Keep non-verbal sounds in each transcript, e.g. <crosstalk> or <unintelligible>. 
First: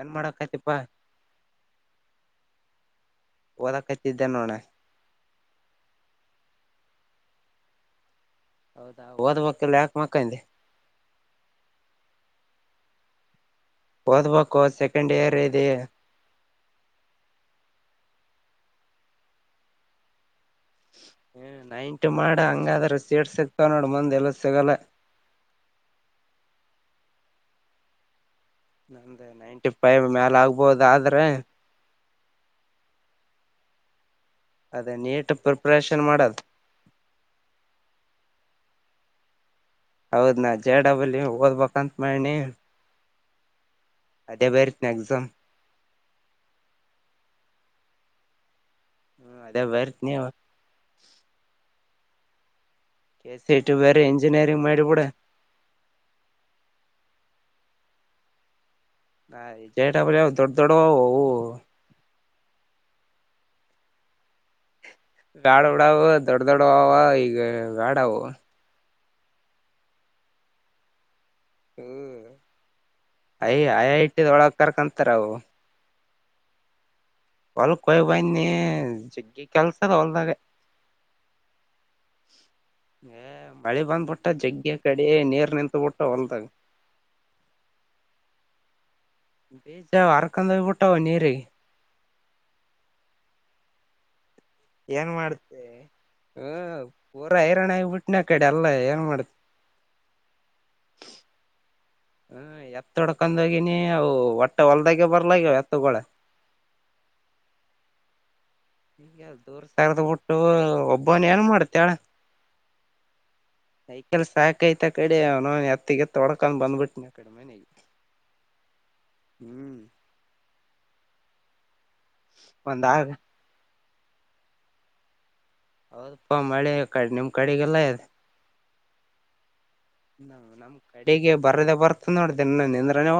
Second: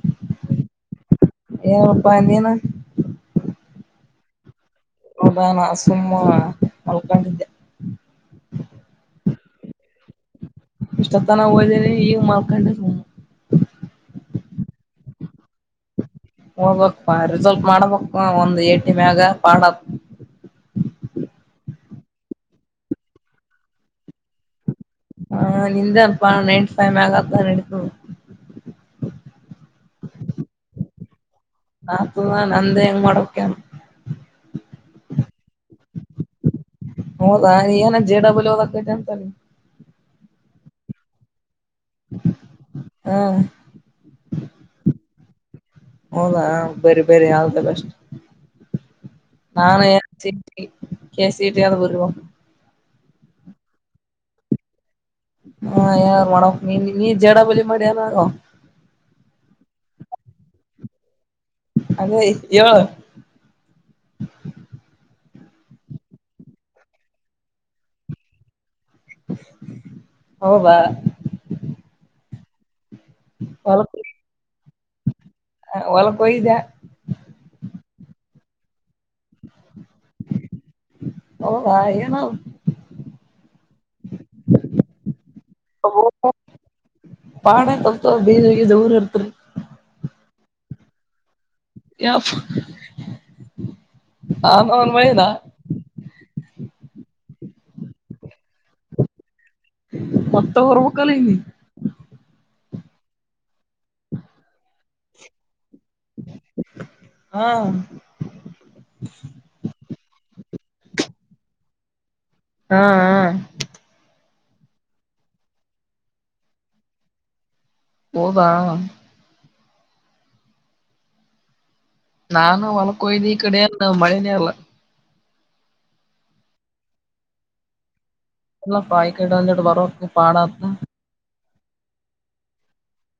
ಏನ್ ಮಾಡಕತಿಪಾ ಏಪ್ಪಾ ಎಂದಿಯ ನ ದ ಕಟ್ಟಿದ್ದ ನೋನ ಒ ಸಮ ಅಲ್ಕಂಡ ಹೌದಾ ಓದ್ಬೇಕಕ್ಕೆಲ್ಲ ಯಾಕ ಮಕ್ಕಂದೆ ಇಷ್ಟ ತನ ೋದೇನೆ ಈಗ ಮಾಡಾರ್ಕಂಡ ಸುಮ್ಮು ದಬೇಕೋಕೋ ಸೆಕೆಂಡ್ ಇಯರ್ ಇದೆ ಹೋಗ್ಬಕ್ಪ್ಪಾ ರಿಸಲ್ಟ್ ಮಾಡಬೇಕಕ್ ಒಂದ್ ಏಟಿ ಮ್ಯಾಗ ಪಾಡ ಹ್ಮ ನೈಂಟು ಮಾಡ ಹಂಗಾದ್ರ ಸೇರ್ಸಕ್ತಾವ ನೋಡ ಮಂದ್ ಎಲ್ಲ ಸಿಗಲ್ಲ ಹ ನಿಂತಪ್ಪಾ ನೈನ್ಟ ಫೈವ್ ಮಗಾತ ನಮ್ದೇ ನೈಂಟಿ ಫೈವ್ ಮೇಾಲ ಆಗ್ಬೋದ ಆದ್ರೆ ಅದುದಾ ನ ಅಂದೇ ಮಾಡಡೋಕ ಅದೇ ನೀಟ್ ಪ್ರಿಪರೇಷನ್ ಮಾಡದು ಹದಾ ಏನ ಜೆ ಡಬಲ್ ದಂತ ಹೌದ ನಾ ಜೆ ಡಬ್ಲ್ ಇ ಓದ್ಬೇಕು ಹಾ ಅದೇ ಬರಿತನಿ ಎಕ್ಸಾಮ್ ಹೌದಾ ಬರಿ ಬರಿ ಯಾವವುದ ಬೆಷ್ಟ ಹ್ಮ್ ಅದೇ ನಾನು ಬರಿತನಿ ಕಸಟಂತ ಬವ ಕೆಸ ಇಟು ಬೇರೆ ಇಂಜಿನಿಯರಿಂಗ್ ಮಾಡಿಬ ಬಿಡ ಹಾ ಯಾರು ಮಾಡ ನೀನ್ ನೀ ಜೇಡ ಬಲಿ ಮಾಡಿ ಯಾರಾರು ನಾಜಯಬ ದೊಡ್ಡ ದೊಡ ಅವ ಹ ಯವ ಗಾಡ ಡಾವ ದೊಡ್ಡ ದೊಡ್ಡ ಅವವ ಈಗ ಗಾಡವು ಹೌವಾಾ ಯ ಐ ಹೊಲಕ್ ಐಟಿಿದೊಳಗ್ ಕರ್ಕಂತರ ಅವು ಒಯ್ದ ಒ ಕ ಬ ನೀ ಜಗ್ಗಿ ಕೆಲ್ಸದ ಹೊಲ್ದಾಗ ಹೌದಾ ಏನೋ ಮಳೆ ಬಂದ್ಬಿಟ್ಟ ಜಗ್ಗ ಕಡೆ ನೀರ್ ನಿಂತಬಿಟ್ಟ ಹೊಲ್ದಾಗ ಪಾಡ ಕಲ್ತ ಬೀಜ ಗೀಜ ಊರ್ ಇರ್ತರಿ ಬ ಜರ್ ಕಂದ ಊಟ್ಟಾವ ನೀರೆ ಯ ಏನ್ ಮಾಡ್ತೆೆ ಹ ಹೈರಣಾಣ್ಯ ಆಗಿಬ ಬಿಟ್ಟನ ಕಡೆ ಅಲ್ಲ ಏನ್ ಮಾಡತ ಮತ್ತೆ ಹೊರ್ಬೇಕಕ್ಕಲ್ಲ ನಿ ತೊಡ್ಕೊಂಡೋಗನಿ ಅವು ಹೊಟ್ಟ ಹೊಲ್ದಾಗೆ ಬರ್ಲ ಹಾ ಈಗ ಅ ದೂರ್ ಸಾರದ ಬಿಟ್ಟು ಒಬ್ಬನ ಏನ್ ಮಾಡ್ತ <unintelligible> ಹಾ ಹ ಸಾಕೈತ್ ಕಡೆ ಅವ ನ ಎತ್ತಿಗೆ ಎತ್ತ ತೊಡ್ಕೊಂಡ್ ಬಂದ್ಬಿಟ್ಟಿನ ಆ ಕಡೆ ಮನೆಗೆ ಓವಾ ಹ್ಮ್ ನಾನು ಒಂದ್ ಒಲ್ ಆಗ ಕೊಯ್ದಿ ಈ ಕಡೆ ಹಾ ಮಳೆನೇ ಅಲ್ಲ ಹೌದಪ್ಪಾ ಮಳೆ ಕಡೆ ನಿಮ್ ಕಡೆಗೆಲ್ಲ ಇದೆ ಎಲ್ಲ ಪಾಯ ಇಡ ಕ್ಕೆ ಪಡ ಬರದ ಬರ್ತ ನೋಡ್ದೋ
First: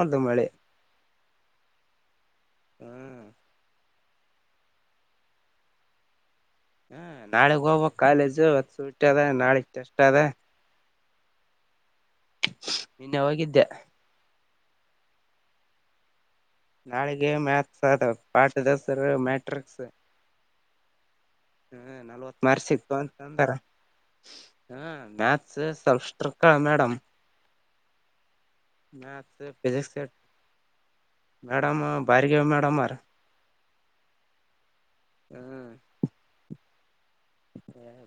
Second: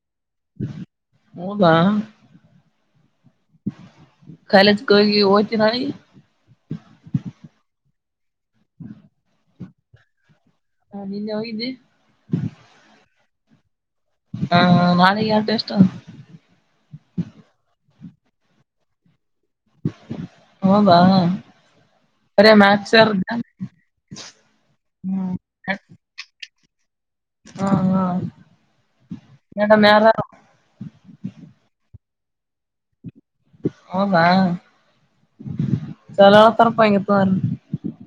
ಒಂದು ಮಳೆ ಹೌದಾ ಹ್ಮ ಕಾಲಜ ಕ ಹೋತಿ ನಾಳಿಗಿ ಹ ನಾಳಗ್ ಹೋಗ್ಬೇಕು ಕಾಲೇಜು ಹೊತ್ತು ಹುಟ್ಟದ ನಾಳೆಗ್ ಟೆಸ್ಟ್ ಅದ ಹಾ ನಿನ್ನೆ ಹೋಗಿದಿ ನಿನ್ನೆ ಹೋಗಿದ್ದೆ ಹಾ ನಾಳೆಗೆ ಯಾವ ಟೆಸ್ಟ್ ಅವ ನಾಳೆಗೆ ಮ್ಯಾಥಸ್ ಅ ಪಾಠ ದಸರ ಮ ಟ್ರಿಕ್ಸ್ ಹವಾ ಹ್ಮ ನಲ್ವತ್ ಮಾರ್ ಸಿ ಇತ್ತು ಅಂತಂದಾರ ಹ್ಮ ಹ್ಮ್ ಮ್ಯಾತ್ ಸ್ವಲ್ ಹ ಮೇಡಮ್ ಹಾ ಹಾ ಮ್ಯಾಥಸ್ ಮೇಡಮ್ ಫಿಜಿಕ್ಸ್ ಯಾರಾರು ಮೇಡಮ್ ಭಾರ್ಗವಿ ಗೇ ಮಡಮ ಹಾರ ಹೌದಾ ಹ್ಮ್ ಚಲೋ ತರಾಯಯ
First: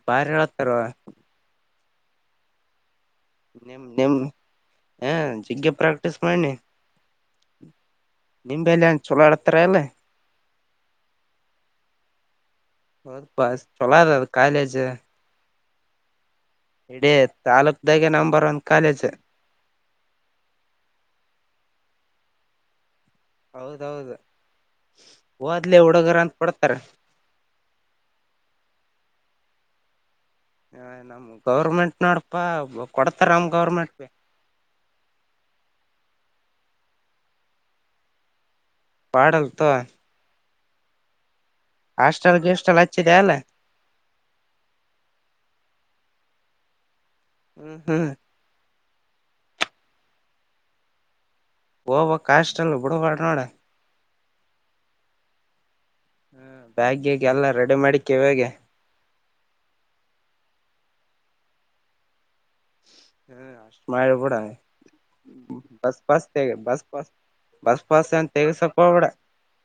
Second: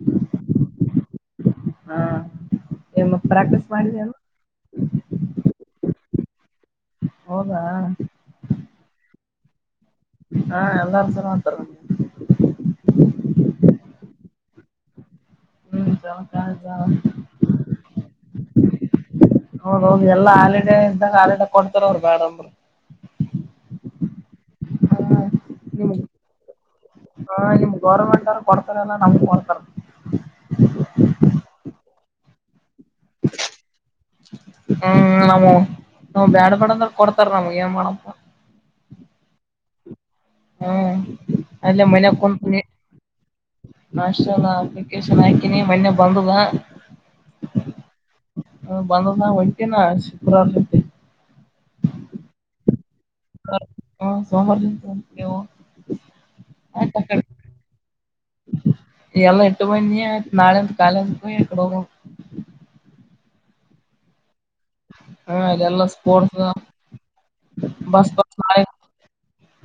ಬಾರಿ ಹೇಳತಾರವಾ ಹಾ ಏ ಮತ್ ಪ್ರಾಕ್ಟೀಸ್ ನಿಮ ನಿಮ ಮಾಡಿದೇನು ಹ ಜಗ್ಗೆ ಪ್ರಾಕ್ಟೀಸ್ ಮಾಡನಿ ಹೌದಾ ನಿಮಲೆಏ ಚಲೋ ಆಡ್ <inaudible> ಹಾ ಎಲ್ಲರ್ಸ ಮಾತರ ಹೊ ಬಸ್ ಚಲ ಕಾಲಜ ಹಿತ <unintelligible> ಇಡೀ ತಾಲೂಕ್ದಾಗೆ ನಂಬರ್ ಒನ್ ಕಾಲೇಜ ಹೌದ ಹೌದ ಎಲ್ಲಾ ಹಾಲಿಡೆ ಇದ್ದಾಗ ಹಾಲಿಡೆ ಕೊಡ್ತಾರ ಅವರು ಬ್ಯಾಡಂದ್ರ ಹೌದೌದು ಓದ್ಲಿ ನಿಮ್ ಹುಡುಗರ ಅಂತ ಕೊಡ್ತಾರ ಹಾ ನಿಮ್ ಗೌರ್ಮೆಂಟವ್ರ್ ಕೊಡ್ತಾರಲ್ಲ ನೇಮ್ಡ್ ಕೊಡ್ತಾರ ಹಾ ನಮ್ ಗೌರ್ಮೆಂಟ್ನವ್ರಪಾ ಹ್ಮ್ ನಮವು ನಮವ ಬ್ಯಾಡ ಡಂದ್ರ ಕೊಡ್ತರ ನಮಗ ಏನ್ ಮಾಡಪ್ಪ ಪಾಡಲ್ ತೋ ಹ್ಮ ಅಲ್ಲೇ ಮನ್ಯಾಗ ಕುಂತ್ನೀ ಗಿಸ್ಟೆಲ್ ಹಚ್ಚಿದೆ ಅಲ್ಲ ನಾಷ್ಟೆಲ್ಲಾ ಅಪ್ಲಿಕೇಶನ್ ಹಾಕಿನಿ ಮನ್ನೇ ಬಂದುದ ಹ್ಮ್ ಹ್ಮ್ ಬಂದದ್ ನಾ ಹೊಂಟೀನಿ ಶುಕ್ರಾರ ಜೊತಿ ಹೋಗ್ಬೇಕಾ ಹಾಸ್ಟೆಲ್ <unintelligible> ಹೂಂ ಸೋಮ್ವಾರ <unintelligible> ಹ್ಮ್ ಆಯ್ತ ಬ್ಯಾಗ್ ಆ ಕಡೆ ಗೀಗ್ ಎಲ್ಲಾ ರೆಡಿ ಮಾಡಿ ಕಿವ್ಯಾಗೆ ಎಲ್ಲ ಇಟ್ಟು ಬಂದ್ನಿ ಆಯ್ತು ನಾಳೆ ಅಂತ ಕಾಲೇಜ್ <unintelligible> ಹೂಂ ಅಷ್ಟ ಮಾಡ್ಬುಡ ಹ್ಮ ಅದೆಲ್ಲ ಸ್ಪೋರ್ಟ್ಸ್ ಬಸ್ ಪಾಸ್ ಬಸ್ ಅಂತ ಪಾಸ್ ನಾಳೆ ತೆಗಸಕ್ ಹೋಗ್ಬೇಡ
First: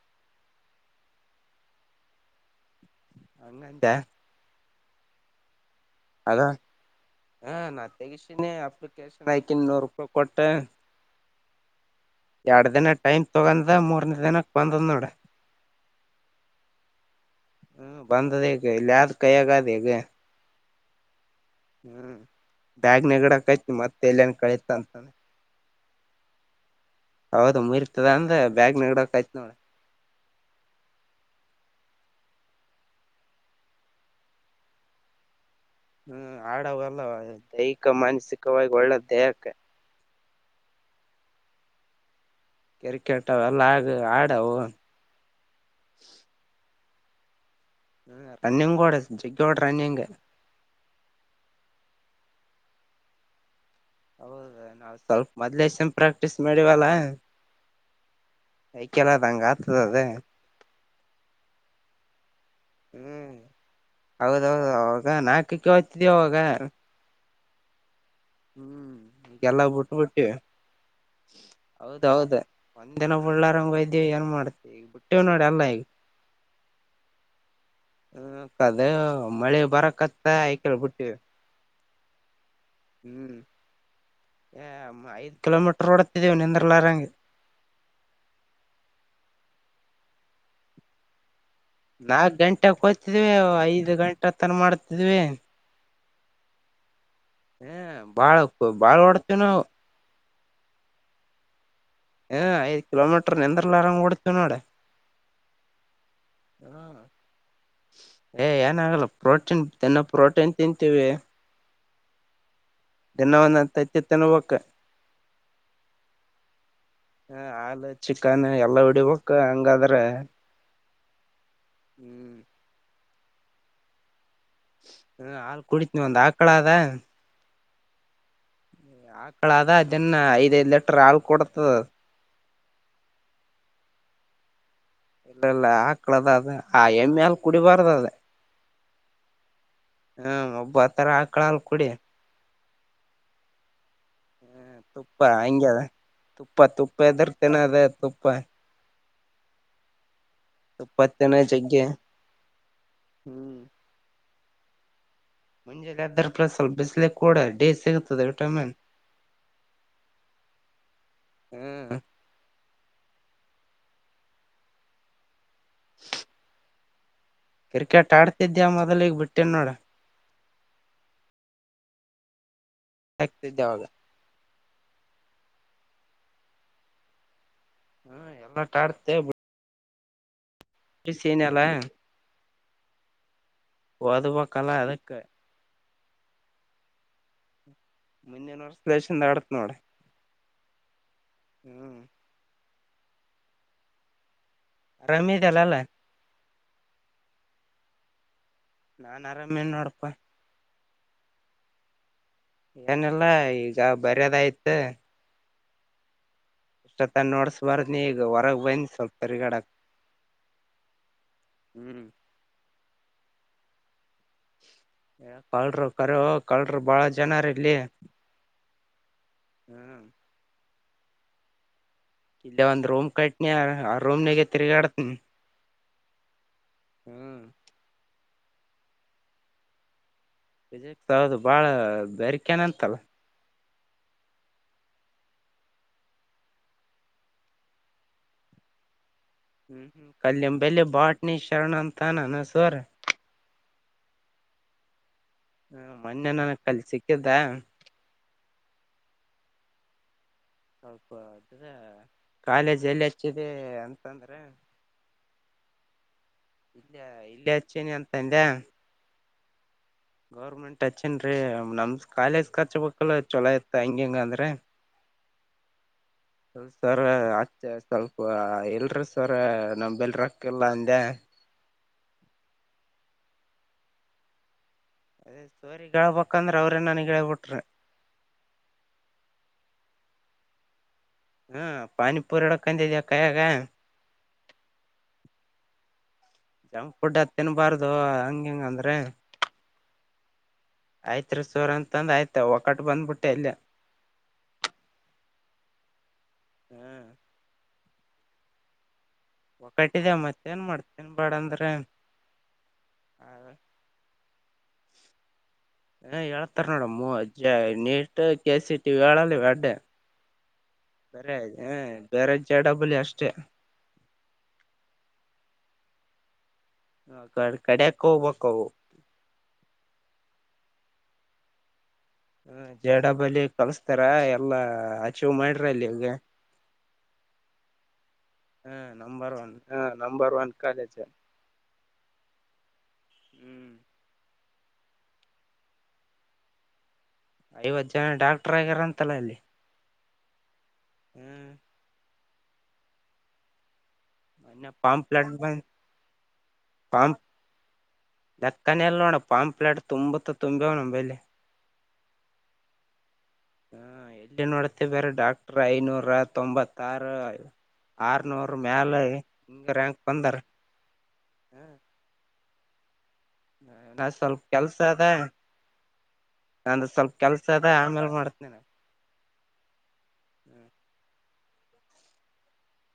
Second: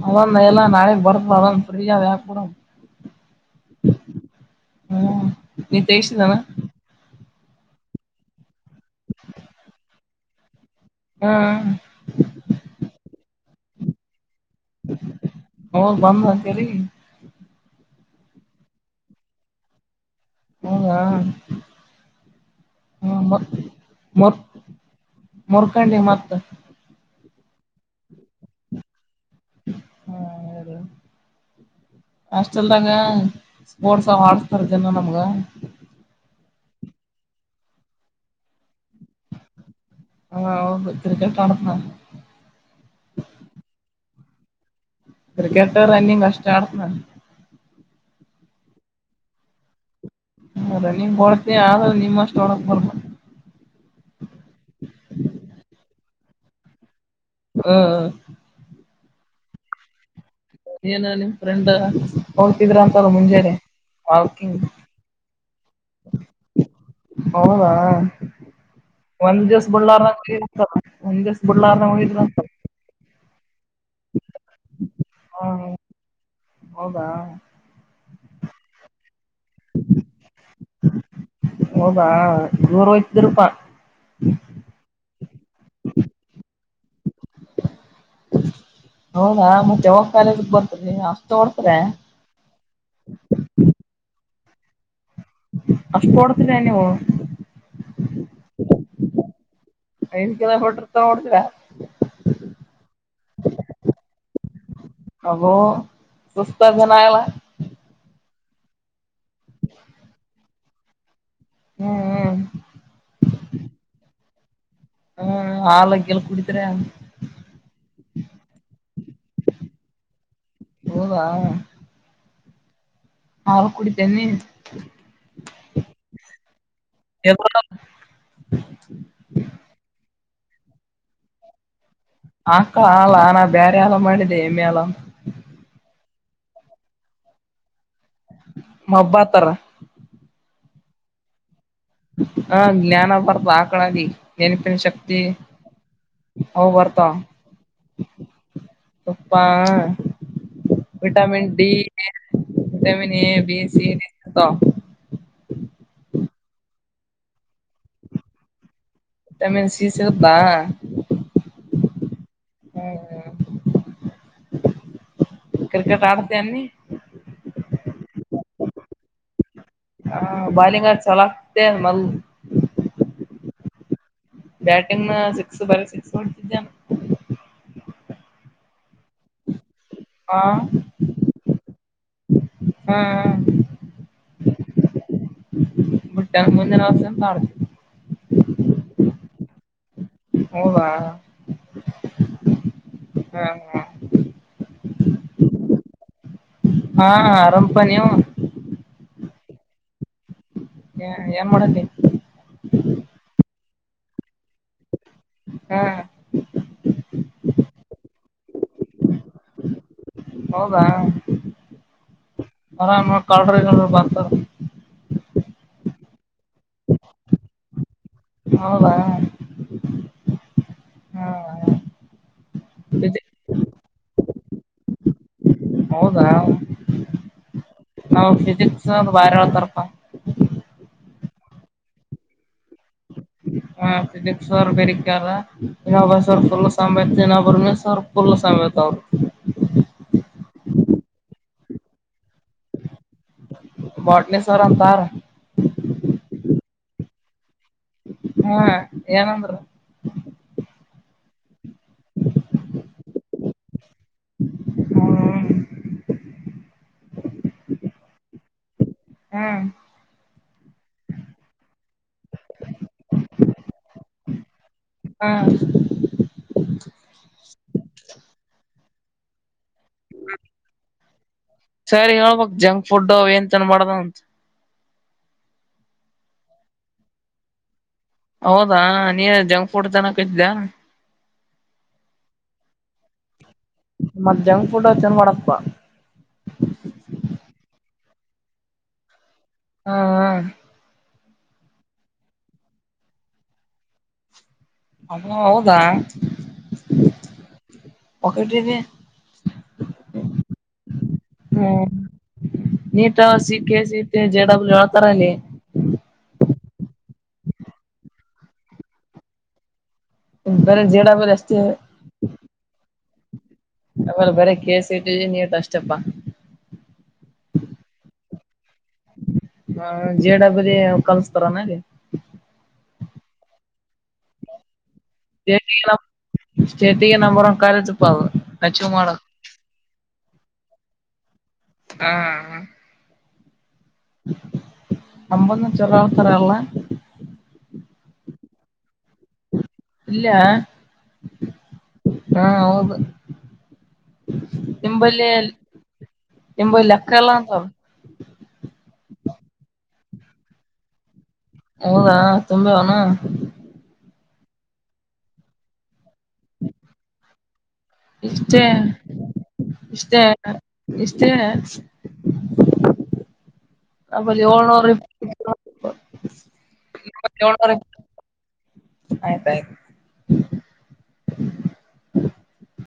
ಅವ್ನೌನ ಎಲ್ಲ ನಾಳೆಗ್ ಬರ್ತದ ಅದೊಂದ ಫ್ರೀ ಅದ <unintelligible> ಹಂಗಂದ್ಯಾ ಹ್ಮ ನೀ ತೆಗ್ಸಿದಣಾ ಹಾ ನಾ ತೆಗಸೀನಿ ಅಪ್ಲಿಕೇಶನ್ ಆಕೀನಿ ನೂರು ರೂಪಾಯಿ ಕೊಟ್ಟ ಹ್ಮ್ ಎರಡ್ ದಿನ ಟೈಮ್ ತುಗಂದ ಮೂರ್ನೇ ದಿನಕ್ ಬಂದದ್ ನೋಡ ಹೋಗ್ ಬಂದ ಅಂತೇಳಿ ಹೂಂ ಬಂದದೆೇಕೆ ಇಲ್ಹಾದ್ ಕೈಯಾಗಾದ ಈಗ ಹೌದಾ ಹ್ಮ್ ಹ್ಮ ಬ್ಯಾಗ್ನಾಗಿಡಾಕತ್ನಿ ಮತ್ತ ಎಲ್ಲನ ಕಳಿತ ಅಂತಂದ ನೀ ಮತ್ತ ಹೌದು ಮುರ್ತದ ಅಂದ್ ಬ್ಯಾಗ್ನಾಗಿಡಾಕ ನೋಡ ಹಾಷ್ಟಲ್ದಾಗ ಸ್ಪೋರ್ಟ್ಸ್ ಅವ ಆಡ್ಸ್ತಾರ ದಿನ್ನಾ ನಮ್ಗ ಹ್ಮ್ ಆಡವೆಲ್ಲ ದೈಹಿಕ ಮಾನಸಿಕವಾಗಿ ಒಳ್ಳೇದ್ ಹಾ ಹೌದ ಕ್ರಿಕೆಟ್ ಕರ್ದ್ಣ್ ಕ್ರಿಕೆಟ್ ಅವೆಲ್ಲ ಆಗ ಆಡವು ಕ್ರಿಕಟ್ ರನ್ನಿಂಗ್ ಅಷ್ಟಾಡ್ತ್ನ ಹ್ಮ ರನ್ನಿಂಗ್ ಒಡ ಜೀಗ್ಗಟ ರನ್ನಿಂಗ್ ಹ ರನ್ನಿಂಗ್ ಓಡ್ತಿ ಆದ್ರ ನಿಮ್ಮಷ್ಟು ಓಡಾಕ್ ಬರಬೇಕಲ್ಲ ಹೌದ ನಾ ಸ್ವಲ್ಪ ಮೊದ್ಲೇಶೇನ ಪ್ರಾಕ್ಟೀಸ್ ಮಾಡಿವಲ್ಲಾ ಹಾ ಕೈ ಕೆಲ್ಲ ಹಂಗ ಆತದ ಅದ ಏನ ನಿಮ್ ಫ್ರೆಂಡಾ ಹ್ಮ್ ವಾಕಿಂಗ್ ಹೌದೌಹೌದು ಅವಾಗ ನಾಲ್ಕಕ್ಕೆ ಎಳ್ತಿದ್ವಿ ಅವಾಗ ಹೌದಾ ಹ್ಮ್ ಒಂದ್ ದಿವಸ ಈಗೆಲ್ಲಾ ಬಿಡಲಾರದಂಗ ಬಿಟ್ಬಿಟ್ಟಿವಿ ಹೋಗಿದ್ರ ಒಂದ್ ದಿವಸ ಬಿಡಲಾರದಂಗೆ ಹೋಗಿದ್ರ ಹೌದೌದು ಅಂತ ಒಂದಿನ ಬಳ್ಳಾರಂಗ ವೈದ್ಯ ಏನ್ ಮಾಡುತ್ತೆ ಈಗ ಬುಟ್ಟೆ ನಡಿ ಹ ಎಲ್ಲ ಈಗ ಹೌದಾ ಹ್ಮ ಕದೇ ಮಳೆ ಬರಕ್ಕತ್ತ ಆಯಕಲ್ ಬಿಟ್ವಿ ಹೌದಾ ದೂರ ಹ್ಮ್ ಹೋಯ್ತಿದ್ರಪಾ ಹೆ ಐ ಕಿಲೋಮೀಟರ್ ಓಡುತ್ತಿದಿವಿ ನಿಂದರ ಅಲಾರಂಗ್ ಹುನವ ಮತ್ತೆ ಯಾವಾಗ ಕಾಲೇಜಕ್ ಬರ್ತದೆ ತೋಡ್ತರ ಕೋತಿದ್ವಿ ಐದು ಗಂ ತತ್ತನ್ ಮಾಡ ಇಲ್ಲಿುವೇ ಅಷ್ಟು ಕೊಡ್ತನೇ ನಿವೋ ಹ ಬಾಳ್ ಬಾಳ್ ಡ್ತೇವ ನಾವು <unintelligible> ಬಿಟ್ಟ್ರರ್ತ ನೋಡ್ತರಾ ಹ್ಮ ಐದು ಕಿಲೋಮೀಟರ್ ನಿಂದ್ರಲ ಆರಂಗ ಒಡ್ತೀವಿ ನೋಡ ಅಬೋ ಸುಸ್ತ ಜನ ಹು ಎಲ್ಲ ಏ್ ಏನ ಆಗಲ್ಲ ಪ್ರೋಟೀನ್ ತಿನ್ನ ಪ್ರೋಟೀನ್ ತಿಂತೀವಿ ಹ್ಮ್ ಹ್ಮ್ ದಿನ ಒಂದೊಂದ್ ತತ್ತಿ ತಿನ್ನಬೇಕು ಹ್ಮ್ ಹಾಲ ಗಿಲ್ ಕುಡಿತರ ಹ ಹಾಲು ಚಿಕನ್ ಎಲ್ಲ ಹೊಡಿಬಕ ಹಂಗಾದ್ರೆ ಹ್ಮ್ ಹಾಲ ಕುಡಿತಿನಿ ಹ್ಮ ಹಾಲ್ ಕುಡಿತನ ಒಂದ್ ಆಕಳ ಅದ ಐದ ಲೆಟರ್ ಹಾಲ್ ಕೊಡತದ ಆಕ್ಕಳ ಅಲ್ಲ ನಾ ಬೇರೆ ಎಲ್ಲ ಮಾಡಿದ್ದೆ ಎಮ್ಮೆ ಹಾಲ ಇಲ್ಲ ಇಲ್ಲ ಹಾಕ್ಳದ ಅದ ಆ ಹೆಮ್ಮೆ ಅಲ್ ಕುಡಿಬಾರ್ದ ಅದ ಮಬ್ಬತಾರ ಹ್ಮ ಒಬಾ ರ ಆ ಕಳ ಕುಡಿ ಹಾ ಜ್ಞಾನ ಬರ್ತು ಆಕಳಾಗಿ ಹ್ಮ ನೆನಪಿನ ಶಕ್ತಿ ತುಪ್ಪ ಹಂಗೆ ಅದ ತುಪ್ಪ ಹ ತುಪ್ಪ ಬರ್ತ ಎದ್ರ ತಿನ್ನದ ತುಪ್ಪ ತುಪ್ಪ ತುಪ್ಪ ತಿನ್ನ ವಿಟಮಿನ್ ಡಿ ಜಗ್ಗೆ vitamin A B hmm C D ಹತ್ತಾ ಸ್ವಲ್ ಬಿಸಲ ಕೂಡ ಡಿ ಸಿಗದೆ ವಿಟಮಿನ್ ತಮಿ ಸಿೀ ಸರಪಾ ಹ್ಮ್ ಕ್ರಿಕೆಟ್ ಆಡ್ತಿ ಏನ್ ನಿ ಕ್ರಿಕೆಟ್ ಆಡ್ತಿದ್ಯಾ ಮೊದಲ ಈಗ್ ಬೀಟೆನ್ ನೋಡ್ ಹ ಬಲ್ಲಿಂಗ್ ಚೊಲೋ ಅಕ್ತಿಯೆನ್ ಮೊದ್ಲ್ ಹಕ್ತಿದೆ ಅವಾಗ ಬ್ಯಾಟಿಂಗ್ ಸಿಕ್ಸ್ ಬರೀ ಸಿಕ್ಸ್ ಕೊಡತಿದ್ದಾನ ಹಾ ಎಲ್ಲ ಟಾಡ್ತೇ ಬಿ ಹಾ ಸನಲ್ಲ ಹ್ಮ್ ಹ್ಮ್ ಒದಪಾಕಲ್ಲ ಅದಕೇ ಮುಟ್ಟೆ ಮುಂದಿನಿವಸ ತಳ ಮುಂದಿನ ವರ್ಷ ಲಸಿನಿಂದ ಆಡ್ತಿನಿ ನೋಡ ಹೌದಾ ಹ್ಮ ಹಾ ಆರಾಮಿದಲ್ಲಲ್ಲ ಹಾ ಆರಾಮಪ ನೀವು ನಾನ್ ಆರಾಮೇ ನೋಡಪ್ಪ ಏನ್ ಮಾಡ್ತಿ ಏನಿಲ್ಲ ಜಾ ಬರಿಯಾದ್ ಆಯಿತೇ ಹ್ಮ್ ಇಷ್ಟೊತ್ತ ನೋಡ್ಸ್ಬಾರ ನೀಿ ಈಗ ಹೊರಗ್ ಹೋಗಿನ್ ಸ್ವಲ್ಪ ತಿರ್ಗಾಡಾಕ ಹೌದಾ ಆರಾಮ್ ಕಲ್ಡ್ರು ಗಿಲ್ಡ್ರು ಬರ್ತಾರಾ ಏ ಕಲ್ಡ್ರು ಕರೆವು ಕಲ್ಡ್ರು ಬಾಳ ಜನರ ಇಲ್ಲಿ ಹೌದಾ ಹ್ಮ್ ಹಾ ಹಾ ಇಲ್ಲ ಒಂದ್ ರೂಮ್ ಕಟ್ನಿ ಆ ರೂಮ್ ನಾಗ ತೀರಿಗಡ್ಟ್ನು ಹೌದ ಹ ಹ್ಮ್ ನಾ್ ಫಿಸಿಿಕ್ಸ್ ಒ ಬಾರ ಹಳ್ತಾರಪ್ಪ ವಿಜಯಕ್ ಹೌದು ಬಾಳ ಬೇರಿಕೆನಂತಲ್ಲ ಹಾ ಸುದೀಪ್ ಸರ್ ಬರಿಕಲ್ಲನ್ನ ಬ ಸರ್ ಫುಲ್ಲಾನ್ನ ಬರ ಸರ್ ಫು ಸತ ಅವ ಹ್ಮ್್ಮ ಕಲ್ಲಿಂಬಲ್ಲಿ ಬಾಟ್ನಿ ಶರಣ ಅಂತಾನ ಅನಸರ್ ಬಾಟ್ನೇಶ್ವರ್ ಅಂತಾರ ಹ ಮೊನ್ನೆ ನನಗ ಕಲ್ಲಿ ಸಿಕ್ಕಿದ್ದ ಹಾ ಏನಂದ್ರ ಸ್ವಲ್ಪ ಅದ್ರ ಕಾಲೇಜ್ ಎಲ್ಲಿ ಹಚ್ಚಿದೆ ಅಂತಂದ್ರ ಹ್ಮ್ ಇಲ್ಲಯ ಇಲ್ಲೇ ಹಚ್ಚನೆ ಅಂತ ಅಂದೆ ಹ್ಮ್ ಗೌರ್ಮೆಂಟ್ ಹಚ್ಚೇನ್ರಿ ನಮ್ದ್ ಕಾಲೇಜ್ ಹಚ್ಚ ಬೇಕಿಲ್ಲ ಚೊಲೋ ಇತ್ತ ಹಂಗ ಹೆಂಗ ಅಂದ್ರ ಹಾ ಸರ ಆ ಸ್ವಲ್ಪ ಎಲ್ಲ ಅಡ್ರೆಸ್ ವರ ನಮ್ಮ ಬಲ್ಲಿ ರೊಕ್ಕ ಇಲ್ಲ ಅಂದೆ ಸರಿ ಹೇಳ್ಬಕ್ ಜಂಕ್ ಫುಡ್ ಅವೇನು ತಿನ್ನಬಾಡ ದು ಅಂತ ಅದೇ ಸೋರಿ ಹೇಳ ಬೇಕಂದ್ರೆ ಅವ್ರೇ ನನಗ ಹೇಳಿಬಿಟ್ಟರು ಹೌದಾ ನೀ ಜಂಕ್ ಫುಡ್ ತನ ಹ್ಮ ಪಾನಿಪೂರಡಕ್ಕ ಮತ್ತ ಜಂಕ್ ಫುಡ್ ಚೆಂದ ಮಾಡಬೇಕಪಾ ಜಂಕ್ ಫುಡ್ ತಿನ್ನಬಾರದು ಹಂಗ ಹಿಂಗ ಅಂದ್ರೆ ಹಾ ಆಯ್ತ್ ರೀ ಸರ್ ಅಂತಂದ ಆಯ್ತು ಒಕಟ್ಟ ಬಂದ್ಬಿಟ್ಟೆ ಅಲ್ಲೇ ಹಮೊ ಹೌದಾ ಹ್ಮ್ ಪಕೆಟ ರರಿಗೆ ಒಕ್ಕಟಿದೆ ಮತ್ತೇನ್ ಮಾಡ್ತತಿ ತಿನ್ಬ್ಯಾಡ ಅಂದ್ರು ಹ್ಮ್ ಹೇಳ್ತಾರಿ ಹ ಹೇಳ್ತಾರ ನೋಡ ಅಜ್ಜೆ ನೀಟ್ ಕೆ ಸಿ ಟಿವ ವಿ ಹೇಳಲ್ಲ ಇವ ಎಡ್ದು ಬೇರೆ ಜೆ ಡಬ್ಲ್ಯೂ ಬೇರೆ ಅಷ್ಟೇ ಹ್ಮ ಬೇರೆ ಜ ಡಬಲಿ ಅಷ್ಟು ಚೆ ಅವೇಲ್ಲ ಬರೇ ಕೆ ಸಿ ಟಿ ನೀಟ್ ಅಷ್ಟೇಪ್ಪಾ ಹ ಕ ಕಡೇಕ್ಕ ಹೋಗ್ಬಕ್ಕ ಅವು ಹ ಜೆಡಬ್ಲಿಲಿ ಕಲ್ಸ್ತಾರನ ಅಲ್ಲಿ ಡಬಲಿ ಕಳಸ್ತಾರ ಎಲ್ಲಾ ಅಚೀವ್ ಮಾಡ್ರಿ ಅಲ್ಲಿ ಈಗ ಸ್ಟೇಟಿಗೆ ನಂಬರ್ ಒನ್ ಕಾಲೇಜು ಪ್ಪಾ ಅದು ಹ ಅಚೀವ್ ಮಾಡೋದು ನಂಬರ್ ಒನ್ ಹ ನಂಬರ್ ಒನ್ ಕಾಲೇಜ್ ಹಾ ಹ್ಮ್ ಅಮ್ಮಂದುನು ಚಲೋ ಅಂತಾರೆ ಎಲ್ಲಾ ಐವತ್ತು ಜನ ಡಾಕ್ಟರ್ ಆಗ್ಯಾರ ಅಂತಲ್ಲ ಅಲ್ಲಿ ಇಲ್ಲೇ ಹ ಹ್ಮ್ ಹಾ ಹೌದು ಮೊನ್ನೆ ನಿಂಬಲ್ಲಿ ಪಾಂಪ್ಲೆಟ್ ಬಂದ್ ನಿಂಬಲ್ಲಿ ಪಾಂಪ್ ಲೆಕ್ಕಿಲ್ಲ ಅಂತ ಅದು ಪಾಂಪ್ಲಲೆಟ್ ತುಂಬತ್ ತುಂಬಿವ ನಂಬಲಿ ಹೌದಾ ತುಂಬೆ ಅವನ ಹ ಎಲ್ಲಿೇ ನೋಡತ್ತೇದಿ ಡಾಕ್ಟ್ರ ಐನೂರತ್ ತೊಂಬತ್ತಾರ ಆರ್ನೂರ್ ಇಷ್ಟೇ ಮ್ಯಾಲ ಹಿಂಗ ರ್ಯಾಂಕ್ ಇಷ್ಟೇ ಬಂದಾರ ಇಷ್ಟೇ ಹ ನಾ ಆಮೇಲೆ ಸ್ವಲ್ಪ ಕೆಲ್ಸ ಏಳ್ನೂರ ಅದ ಇಪ್ಪತ್ತು ನಂದು ಸ್ವಲ್ಪ ಕೆಲ್ಸ ಅದ ಆಮೇಲೆ ಮಾಡತನಿ ನಿನಗ ಆಯ್ತಾಯ್ತು ಹ್ಮ್